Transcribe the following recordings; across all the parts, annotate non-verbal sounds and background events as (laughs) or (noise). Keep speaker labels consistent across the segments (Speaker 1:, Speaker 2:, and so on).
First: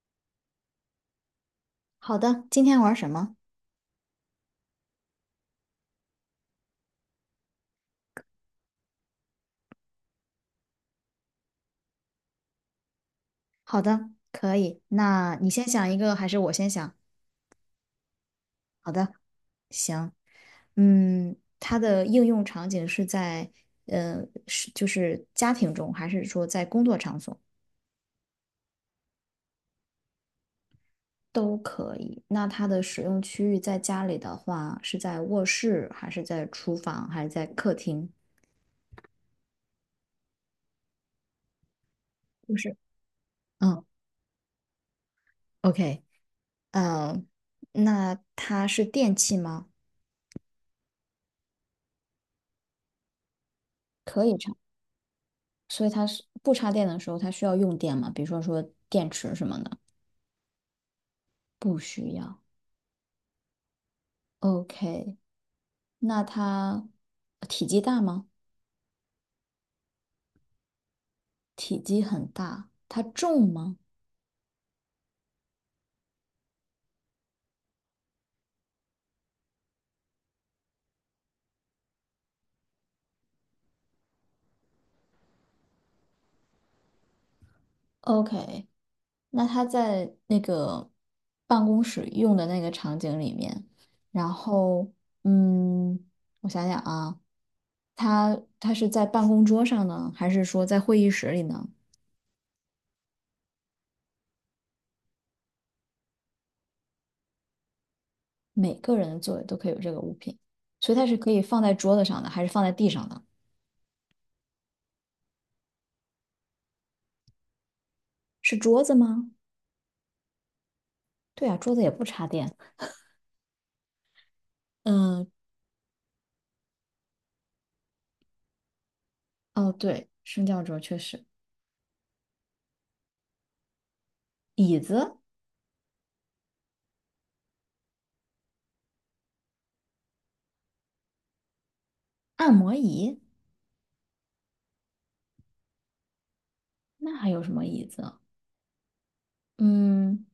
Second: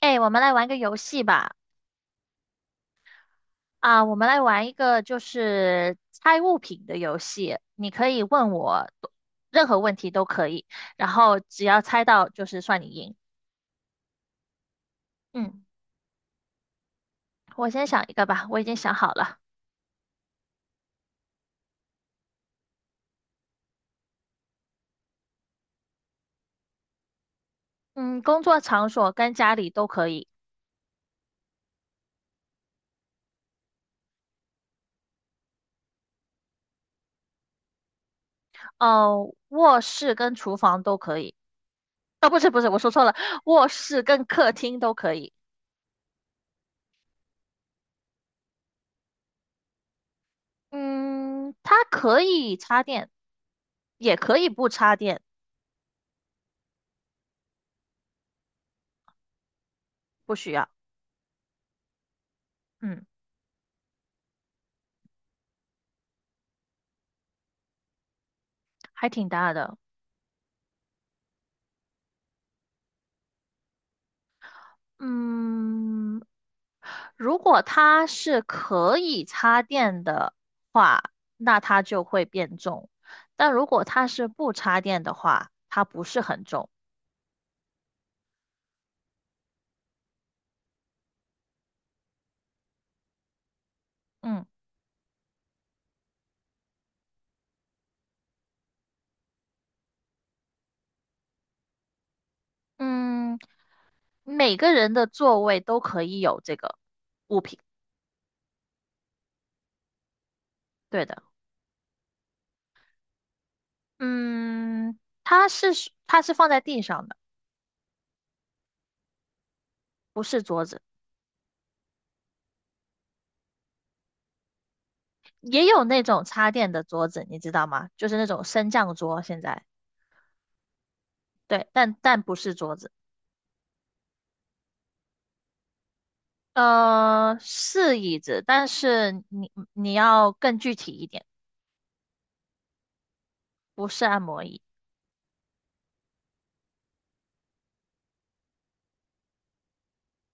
Speaker 1: 哎，我们来玩个游戏吧。
Speaker 2: 好的，今天玩什么？
Speaker 1: 我们来玩一个就是猜物品的游戏。你可以问我多任何问题都可以，然后只要猜到就是算你赢。
Speaker 2: 好的，可以。那你
Speaker 1: 嗯，
Speaker 2: 先想一个，还是我先想？
Speaker 1: 我先想一个吧，我已经想
Speaker 2: 好
Speaker 1: 好
Speaker 2: 的，
Speaker 1: 了。
Speaker 2: 行。嗯，它的应用场景是在，呃，是家庭中，还是说在工作场所
Speaker 1: 嗯，工作场所跟家里都可以。
Speaker 2: 都可以？那它的使用区域在家里的话，是在卧室，还是在厨房，还是在客厅？
Speaker 1: 哦，卧室跟厨房都可以。哦，不是
Speaker 2: 不
Speaker 1: 不是，
Speaker 2: 是。
Speaker 1: 我说错了，卧
Speaker 2: 嗯
Speaker 1: 室跟客厅都可以。
Speaker 2: ，OK，嗯，那它是电器吗？
Speaker 1: 嗯，它可以插电，也
Speaker 2: 可以
Speaker 1: 可以
Speaker 2: 尝。
Speaker 1: 不插电。
Speaker 2: 所以它是不插电的时候，它需要用电吗？比如说电池什么的，
Speaker 1: 不需要。
Speaker 2: 不需要。
Speaker 1: 嗯，
Speaker 2: OK，那它体积大吗？
Speaker 1: 还挺大的。
Speaker 2: 体积很大，它重吗
Speaker 1: 嗯，如果它是可以插电的话，那它就会变重；但如果它是不插电的话，它不是很重。
Speaker 2: ？OK，那它在那个办公室用的那个场景里面，然
Speaker 1: 嗯
Speaker 2: 后嗯，我想想啊，它是在办公桌上呢，还是说在会议室里呢？
Speaker 1: 嗯，每个人的座位都可以有这个物品。
Speaker 2: 每个人的座位都可以有这个物品，所以
Speaker 1: 对
Speaker 2: 它是
Speaker 1: 的。
Speaker 2: 可以放在桌子上的，还是放在地上的？
Speaker 1: 嗯，它是放在地上的。
Speaker 2: 是桌子吗？
Speaker 1: 不是桌子。
Speaker 2: 对啊，桌子也不插电。嗯，
Speaker 1: 也有那种插电的桌子，你知道吗？就是那种升降桌，现在
Speaker 2: 哦，对，升降桌确实，
Speaker 1: 对，但不是桌子。
Speaker 2: 椅子、
Speaker 1: 是椅子，但是你要更具体一点。
Speaker 2: 按摩椅，
Speaker 1: 不是按摩椅。
Speaker 2: 那还有什么椅子啊？嗯，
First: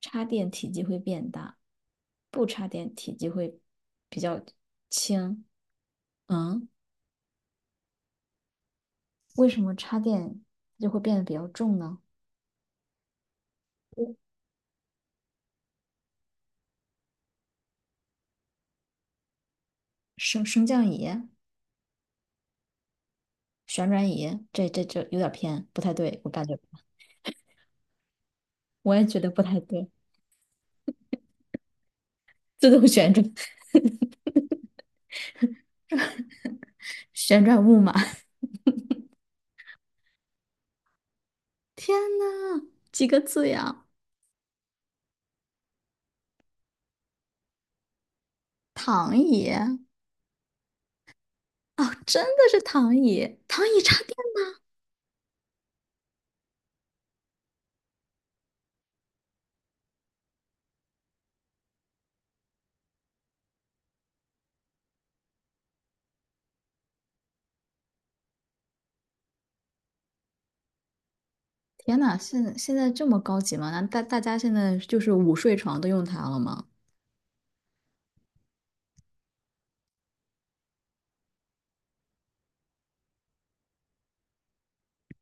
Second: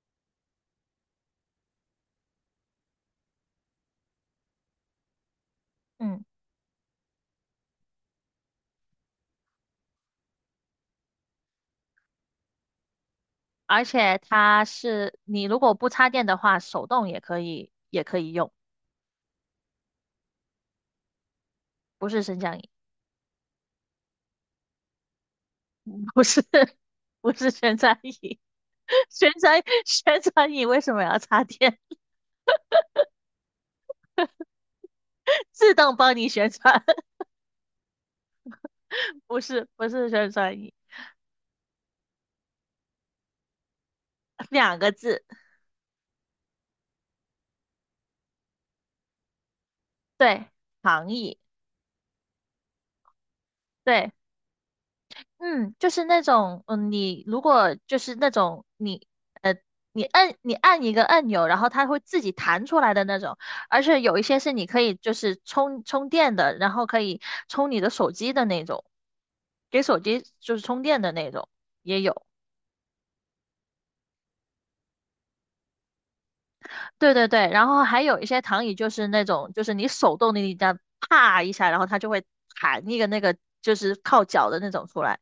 Speaker 2: 插电体积会变大，不插电体积会比较轻。
Speaker 1: 嗯，
Speaker 2: 嗯，为什么插电就会变得比较重呢？
Speaker 1: 而且它是你如果不插电的话，手动也可以，也可以用。
Speaker 2: 升降椅、
Speaker 1: 不是升降椅。
Speaker 2: 旋转椅，这有点偏，不太
Speaker 1: (laughs)
Speaker 2: 对，
Speaker 1: 不
Speaker 2: 我
Speaker 1: 是
Speaker 2: 感觉，
Speaker 1: 不是旋转椅。
Speaker 2: 我也
Speaker 1: (laughs)
Speaker 2: 觉得
Speaker 1: 旋
Speaker 2: 不太
Speaker 1: 转
Speaker 2: 对。
Speaker 1: 旋转椅为什么要插电？
Speaker 2: 自动旋转，
Speaker 1: (laughs) 自动帮你旋转。
Speaker 2: (laughs)
Speaker 1: (laughs)
Speaker 2: 旋转木马。
Speaker 1: 不是旋转椅。
Speaker 2: 天呐，几个字呀？
Speaker 1: 两个字。
Speaker 2: 躺椅
Speaker 1: 对，躺椅，
Speaker 2: 哦，真的是躺椅，躺椅插
Speaker 1: 对。
Speaker 2: 电。
Speaker 1: 嗯，就是那种。嗯，你如果就是那种你，呃，你按一个按钮，然后它会自己弹出来的那种。而且有一些是你可以就是充电的，然后可以充你的手机的那种，给手机就是充电的那种
Speaker 2: 天
Speaker 1: 也
Speaker 2: 呐，
Speaker 1: 有。
Speaker 2: 现在这么高级吗？那大家现在就是午睡床都用它了吗？
Speaker 1: 对，然后还有一些躺椅就是那种，就是你手动的，你这样啪一下，然后它就会弹一个那个就是靠脚的那种出来。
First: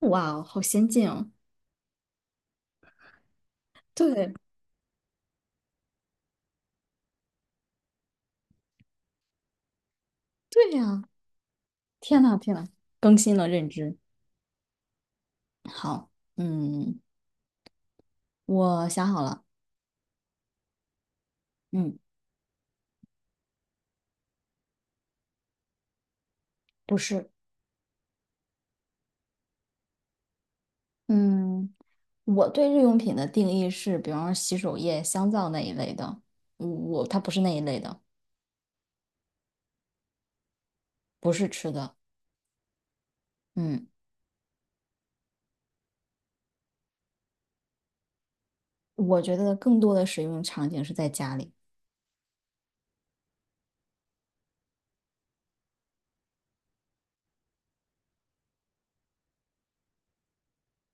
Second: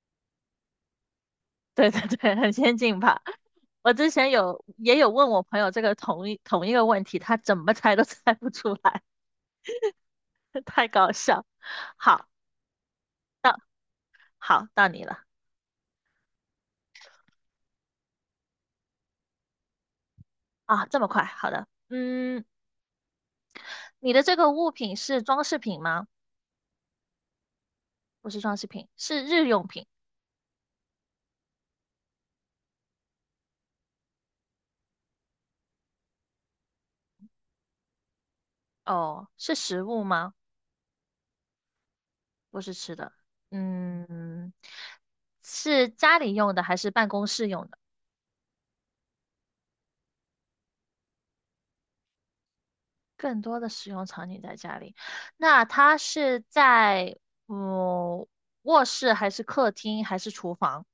Speaker 2: 哇哦，好先进哦！
Speaker 1: 对 (laughs) 对，很先进吧？我之前
Speaker 2: 对，
Speaker 1: 有也有问我朋友这个同一个问题，他怎么猜都猜不出来。(laughs)
Speaker 2: 对
Speaker 1: 太
Speaker 2: 呀，
Speaker 1: 搞笑。
Speaker 2: 天
Speaker 1: 好。
Speaker 2: 呐天呐，更新了认知。
Speaker 1: 好，到你了。
Speaker 2: 好，嗯，我想好了，
Speaker 1: 啊，这么快，好的。
Speaker 2: 嗯，
Speaker 1: 嗯，你的这个物品是装饰品吗？
Speaker 2: 不是，
Speaker 1: 不是装饰品，是日用品。
Speaker 2: 嗯，我对日用品的定义是，比方说洗手液、香皂那一类的，我它不是那一类的，
Speaker 1: 哦，是食物吗？
Speaker 2: 不是吃的，
Speaker 1: 不是吃的。
Speaker 2: 嗯。
Speaker 1: 嗯，是家里用的还是办公室用的？
Speaker 2: 我觉得更多的使用场景是在家里，
Speaker 1: 更多的使用场景在家里，那它是在嗯卧室还是客厅还是厨房？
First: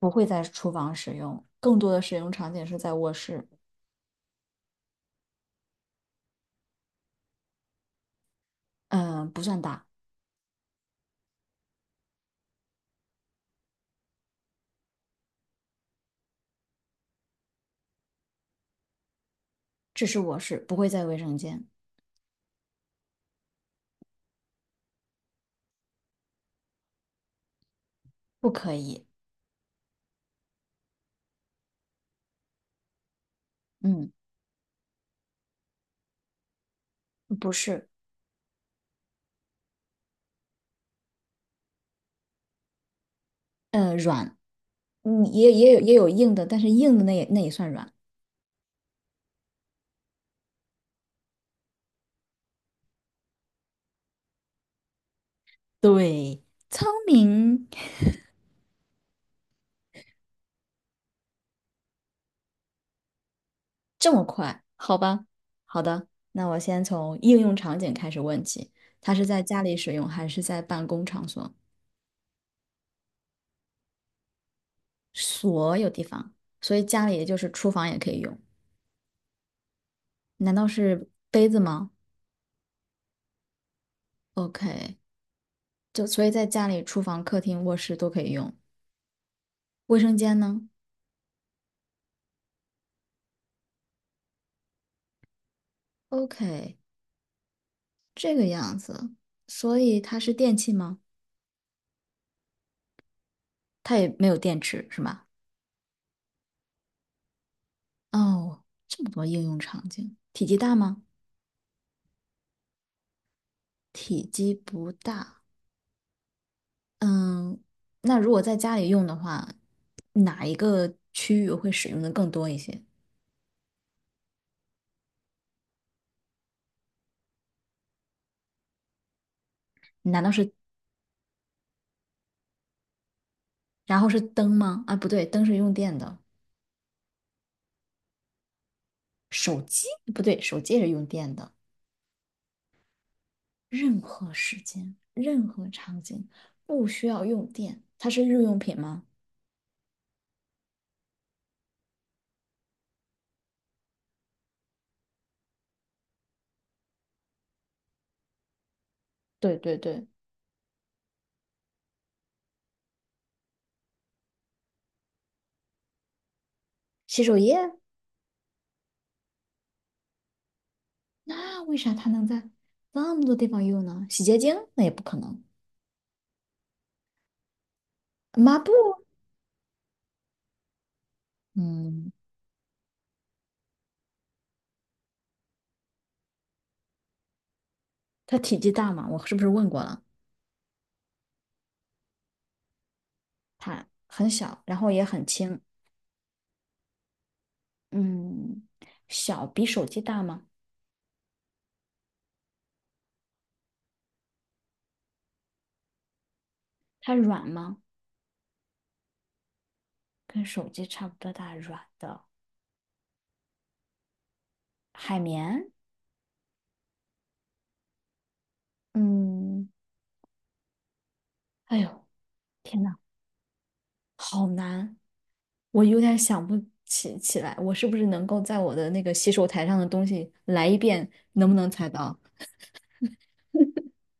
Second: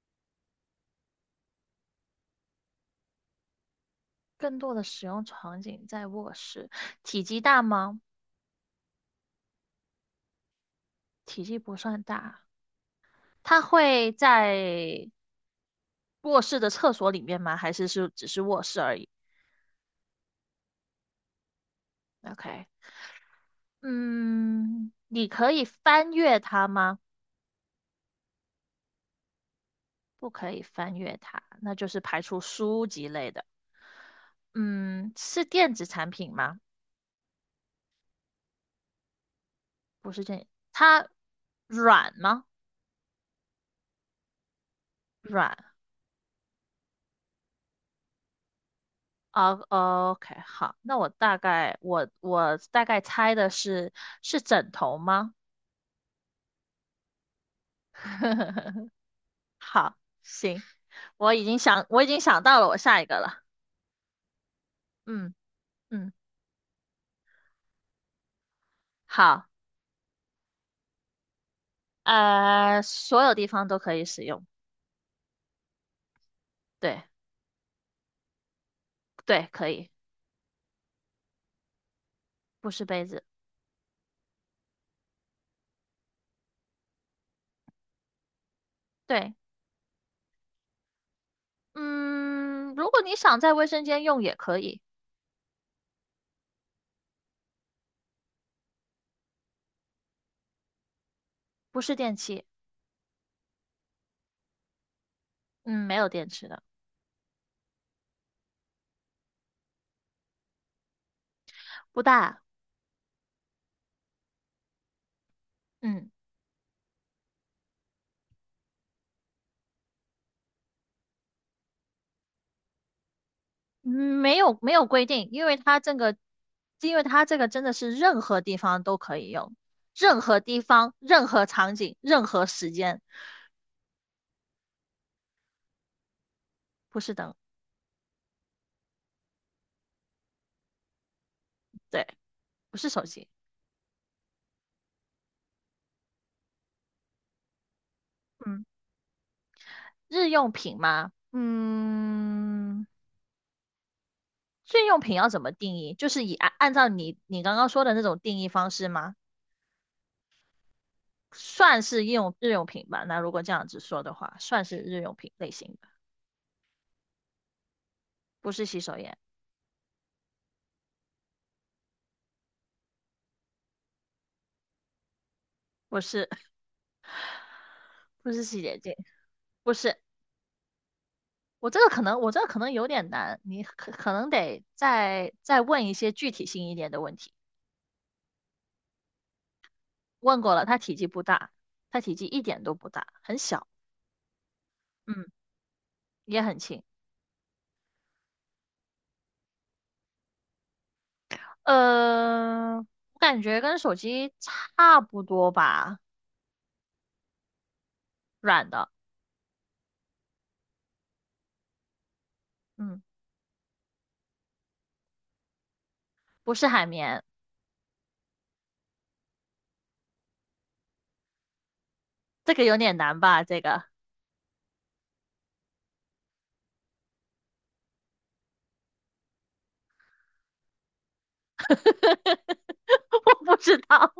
Speaker 2: 不会在厨房使用，更多的使用场景是在卧室，
Speaker 1: 更多的使用场景在卧室，体积大吗？
Speaker 2: 嗯，不算大，
Speaker 1: 体积不算大，它会在卧室的厕所里面吗？还是只是卧室而已
Speaker 2: 只是卧室，不会在卫生间，
Speaker 1: ？OK。嗯，你可以翻阅它吗？
Speaker 2: 不可以，
Speaker 1: 不可以翻阅它，那就是排除书籍类的。
Speaker 2: 嗯，
Speaker 1: 嗯，是电子产品吗？
Speaker 2: 不是，
Speaker 1: 不是，它软吗？
Speaker 2: 嗯，软，嗯，也
Speaker 1: 软
Speaker 2: 也有也有硬的，但是硬的那也算软，
Speaker 1: 啊，OK。好，那我大概猜的是，是枕头吗？
Speaker 2: 对，聪明，
Speaker 1: (laughs) 好，行，我已经想到了我下一个了。
Speaker 2: 这么快，好吧，
Speaker 1: 嗯。
Speaker 2: 好的。
Speaker 1: 嗯，
Speaker 2: 那我先从应用场景开始问起，它是在
Speaker 1: 好，
Speaker 2: 家里使用还是在办公场所？
Speaker 1: 所有地方都可以使用。
Speaker 2: 所有地方，所以
Speaker 1: 对
Speaker 2: 家里也就是厨房也可以用。
Speaker 1: 对，可以。
Speaker 2: 难道是杯子吗
Speaker 1: 不是杯子。
Speaker 2: ？OK，就所以在家里，厨房、客厅、卧室都可以用。
Speaker 1: 对。
Speaker 2: 卫生间呢
Speaker 1: 嗯，如果你想在卫生间用也可以。
Speaker 2: ？OK，这个样子，所以它是电器吗？
Speaker 1: 不是电器。
Speaker 2: 它也没有电池是吗？
Speaker 1: 嗯，没有电池的。
Speaker 2: 哦，这么多应用场景，体积大吗？
Speaker 1: 不大。
Speaker 2: 体积不大。
Speaker 1: 嗯。
Speaker 2: 嗯，那如果在家里用的话，哪一个区域会使用的更多一些？
Speaker 1: 嗯，没有没有规定，因为它这个，因为它这个真的是任何地方都可以用，任何地方、任何场景、任何时间。
Speaker 2: 然后是灯吗？啊，不对，灯是用电的。
Speaker 1: 不是灯。
Speaker 2: 手机？不对，手机也是用电的。
Speaker 1: 对，不是手机。
Speaker 2: 任何时间、任何场景不需要用电，它是日用
Speaker 1: 嗯，
Speaker 2: 品吗？
Speaker 1: 日用品吗？嗯，日用品要怎么定义？就是以按照你刚刚说的那种定义方式吗？
Speaker 2: 对对对，
Speaker 1: 算是日用品吧。那如果这样子说的话，算是日用品类型的。
Speaker 2: 洗手液，
Speaker 1: 不是洗手液。
Speaker 2: 那为啥它能在那么多地方用呢？洗洁精那也不可能，
Speaker 1: 不是。 (laughs) 不是
Speaker 2: 抹
Speaker 1: 洗
Speaker 2: 布，
Speaker 1: 洁精。不是。我这个可
Speaker 2: 嗯，
Speaker 1: 能，我这个可能有点难，你可能得再问一些具体性一点的问题。
Speaker 2: 它体积大吗？我是不是问过了？
Speaker 1: 问过了，它体积不大，它体积一点都不大，很小。
Speaker 2: 它很小，然后也很
Speaker 1: 嗯，
Speaker 2: 轻，
Speaker 1: 也很轻。
Speaker 2: 嗯，小比手机大吗？
Speaker 1: 我感觉跟手机差不多吧。
Speaker 2: 它软吗？
Speaker 1: 软的。
Speaker 2: 跟手机差不多大，软的
Speaker 1: 嗯，
Speaker 2: 海绵，
Speaker 1: 不是海绵。
Speaker 2: 嗯，哎呦。
Speaker 1: 这个有
Speaker 2: 天
Speaker 1: 点
Speaker 2: 呐！
Speaker 1: 难吧？这个
Speaker 2: 好难，我有点想不起来，我是不是能够在我的那个洗手台上的东西来一遍，能不能
Speaker 1: (laughs)
Speaker 2: 猜到？
Speaker 1: 我不知道。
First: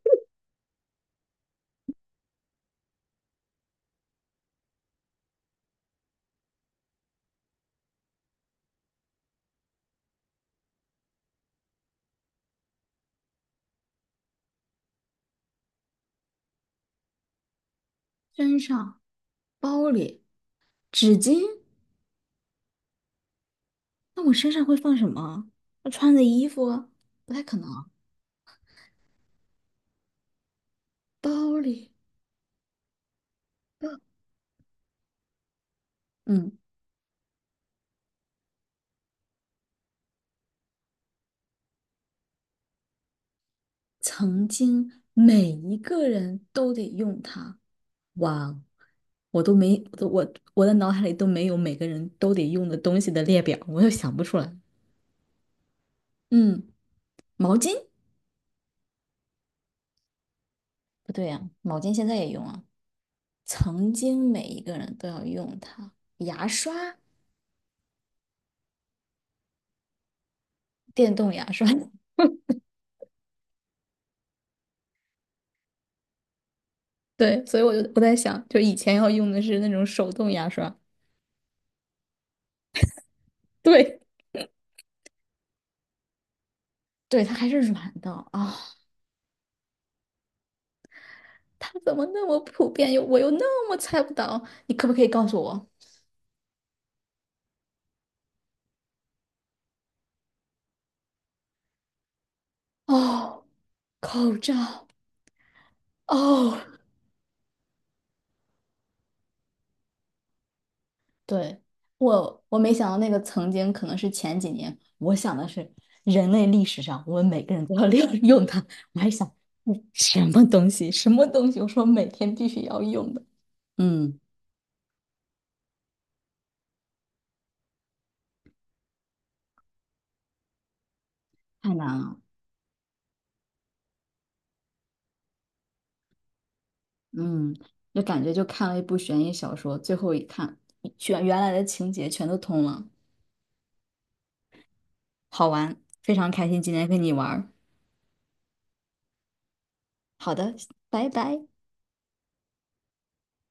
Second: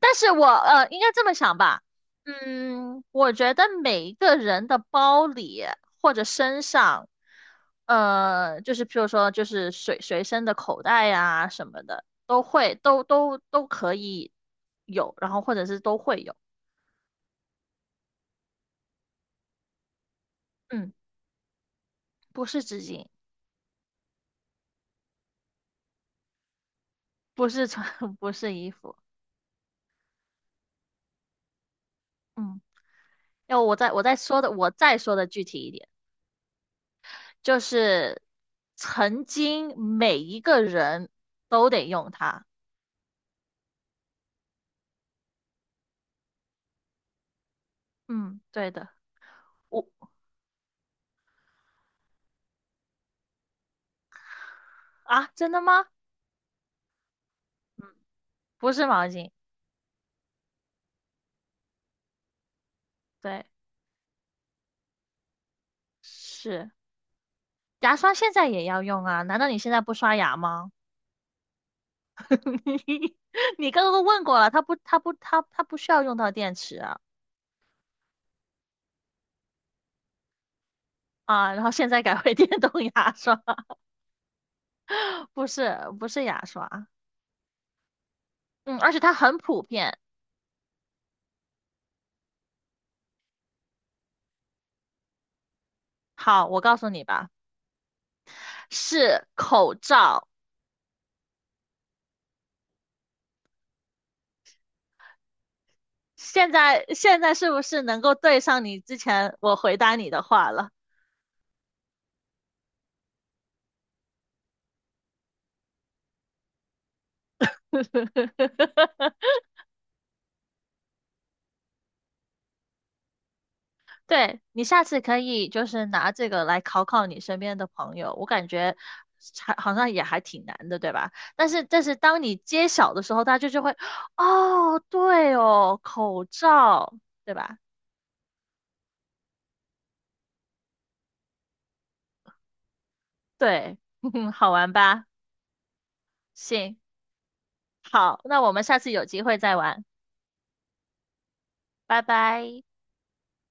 Speaker 1: 但是我，应该这么想吧。嗯，我觉得每一个人的包里或者身上，就是譬如说，就是随身的口袋呀、什么的，都会都都都可以有，然后或者是都会有。
Speaker 2: 身上、包里、
Speaker 1: 嗯，
Speaker 2: 纸巾，
Speaker 1: 不是纸巾。
Speaker 2: 那我身上会放什么？我穿的衣服不太
Speaker 1: 不
Speaker 2: 可
Speaker 1: 是
Speaker 2: 能
Speaker 1: 穿。
Speaker 2: 啊，
Speaker 1: (laughs) 不是衣服。
Speaker 2: 包里，
Speaker 1: 嗯，要我再
Speaker 2: 包，
Speaker 1: 我再说的，我再说的具体一点。
Speaker 2: 嗯，
Speaker 1: 就是曾经每一个人都得用它。
Speaker 2: 曾经每一个人都得用它。
Speaker 1: 嗯，
Speaker 2: 哇，
Speaker 1: 对的。
Speaker 2: 我都没，
Speaker 1: 我。
Speaker 2: 我都我我的脑海里都没有每个人都得用的东西的列表，我又想不出来。
Speaker 1: 啊，真的吗？
Speaker 2: 嗯，毛巾。
Speaker 1: 不是毛巾。
Speaker 2: 不对呀、毛巾现在也用啊。
Speaker 1: 对，
Speaker 2: 曾经每一个人都要用它。牙
Speaker 1: 是
Speaker 2: 刷，
Speaker 1: 牙刷现在也要用啊？难道你现在不刷牙吗？
Speaker 2: 电动牙刷。(laughs)
Speaker 1: (laughs) 你你刚刚都问过了，它它不需要用到电池啊。
Speaker 2: 对，所以我在想，就以前要用的是那种手动牙刷，
Speaker 1: 啊，然后现在改为电动牙刷。
Speaker 2: 对，
Speaker 1: (laughs) 不是牙刷。
Speaker 2: 对，它还是软的啊、
Speaker 1: 嗯，而且它很普遍。
Speaker 2: 它怎么那么普遍，我那么猜不到？你可不可以告诉我？
Speaker 1: 好，我告诉你吧，是口罩。
Speaker 2: 哦，口罩，
Speaker 1: 现
Speaker 2: 哦，
Speaker 1: 在现在是不是能够对上你之前我回答你的话了？
Speaker 2: 对，我我没想到那个曾经可能是前几年，我想的是人类历史上我们每个人都要利用 (laughs) 它，我还
Speaker 1: (laughs)
Speaker 2: 想嗯什么东西什么东西，我说每天必须要用的，嗯，
Speaker 1: 对，你下次可以就是拿这个来考考你身边的朋友，我感觉还好像也还挺难的，对吧？但是
Speaker 2: 太
Speaker 1: 但是
Speaker 2: 难了，
Speaker 1: 当你揭晓的时候，大家就会，哦，对哦，口罩，对
Speaker 2: 嗯，
Speaker 1: 吧？
Speaker 2: 就感觉就看了一部悬疑小说，最后一看全原来的情节全都通了，
Speaker 1: 对。(laughs) 好玩吧？
Speaker 2: 好玩，非常开心今
Speaker 1: 行。
Speaker 2: 天跟你玩儿，
Speaker 1: 好，那我们下次有机会再玩。
Speaker 2: 好的，拜拜。
Speaker 1: 拜拜。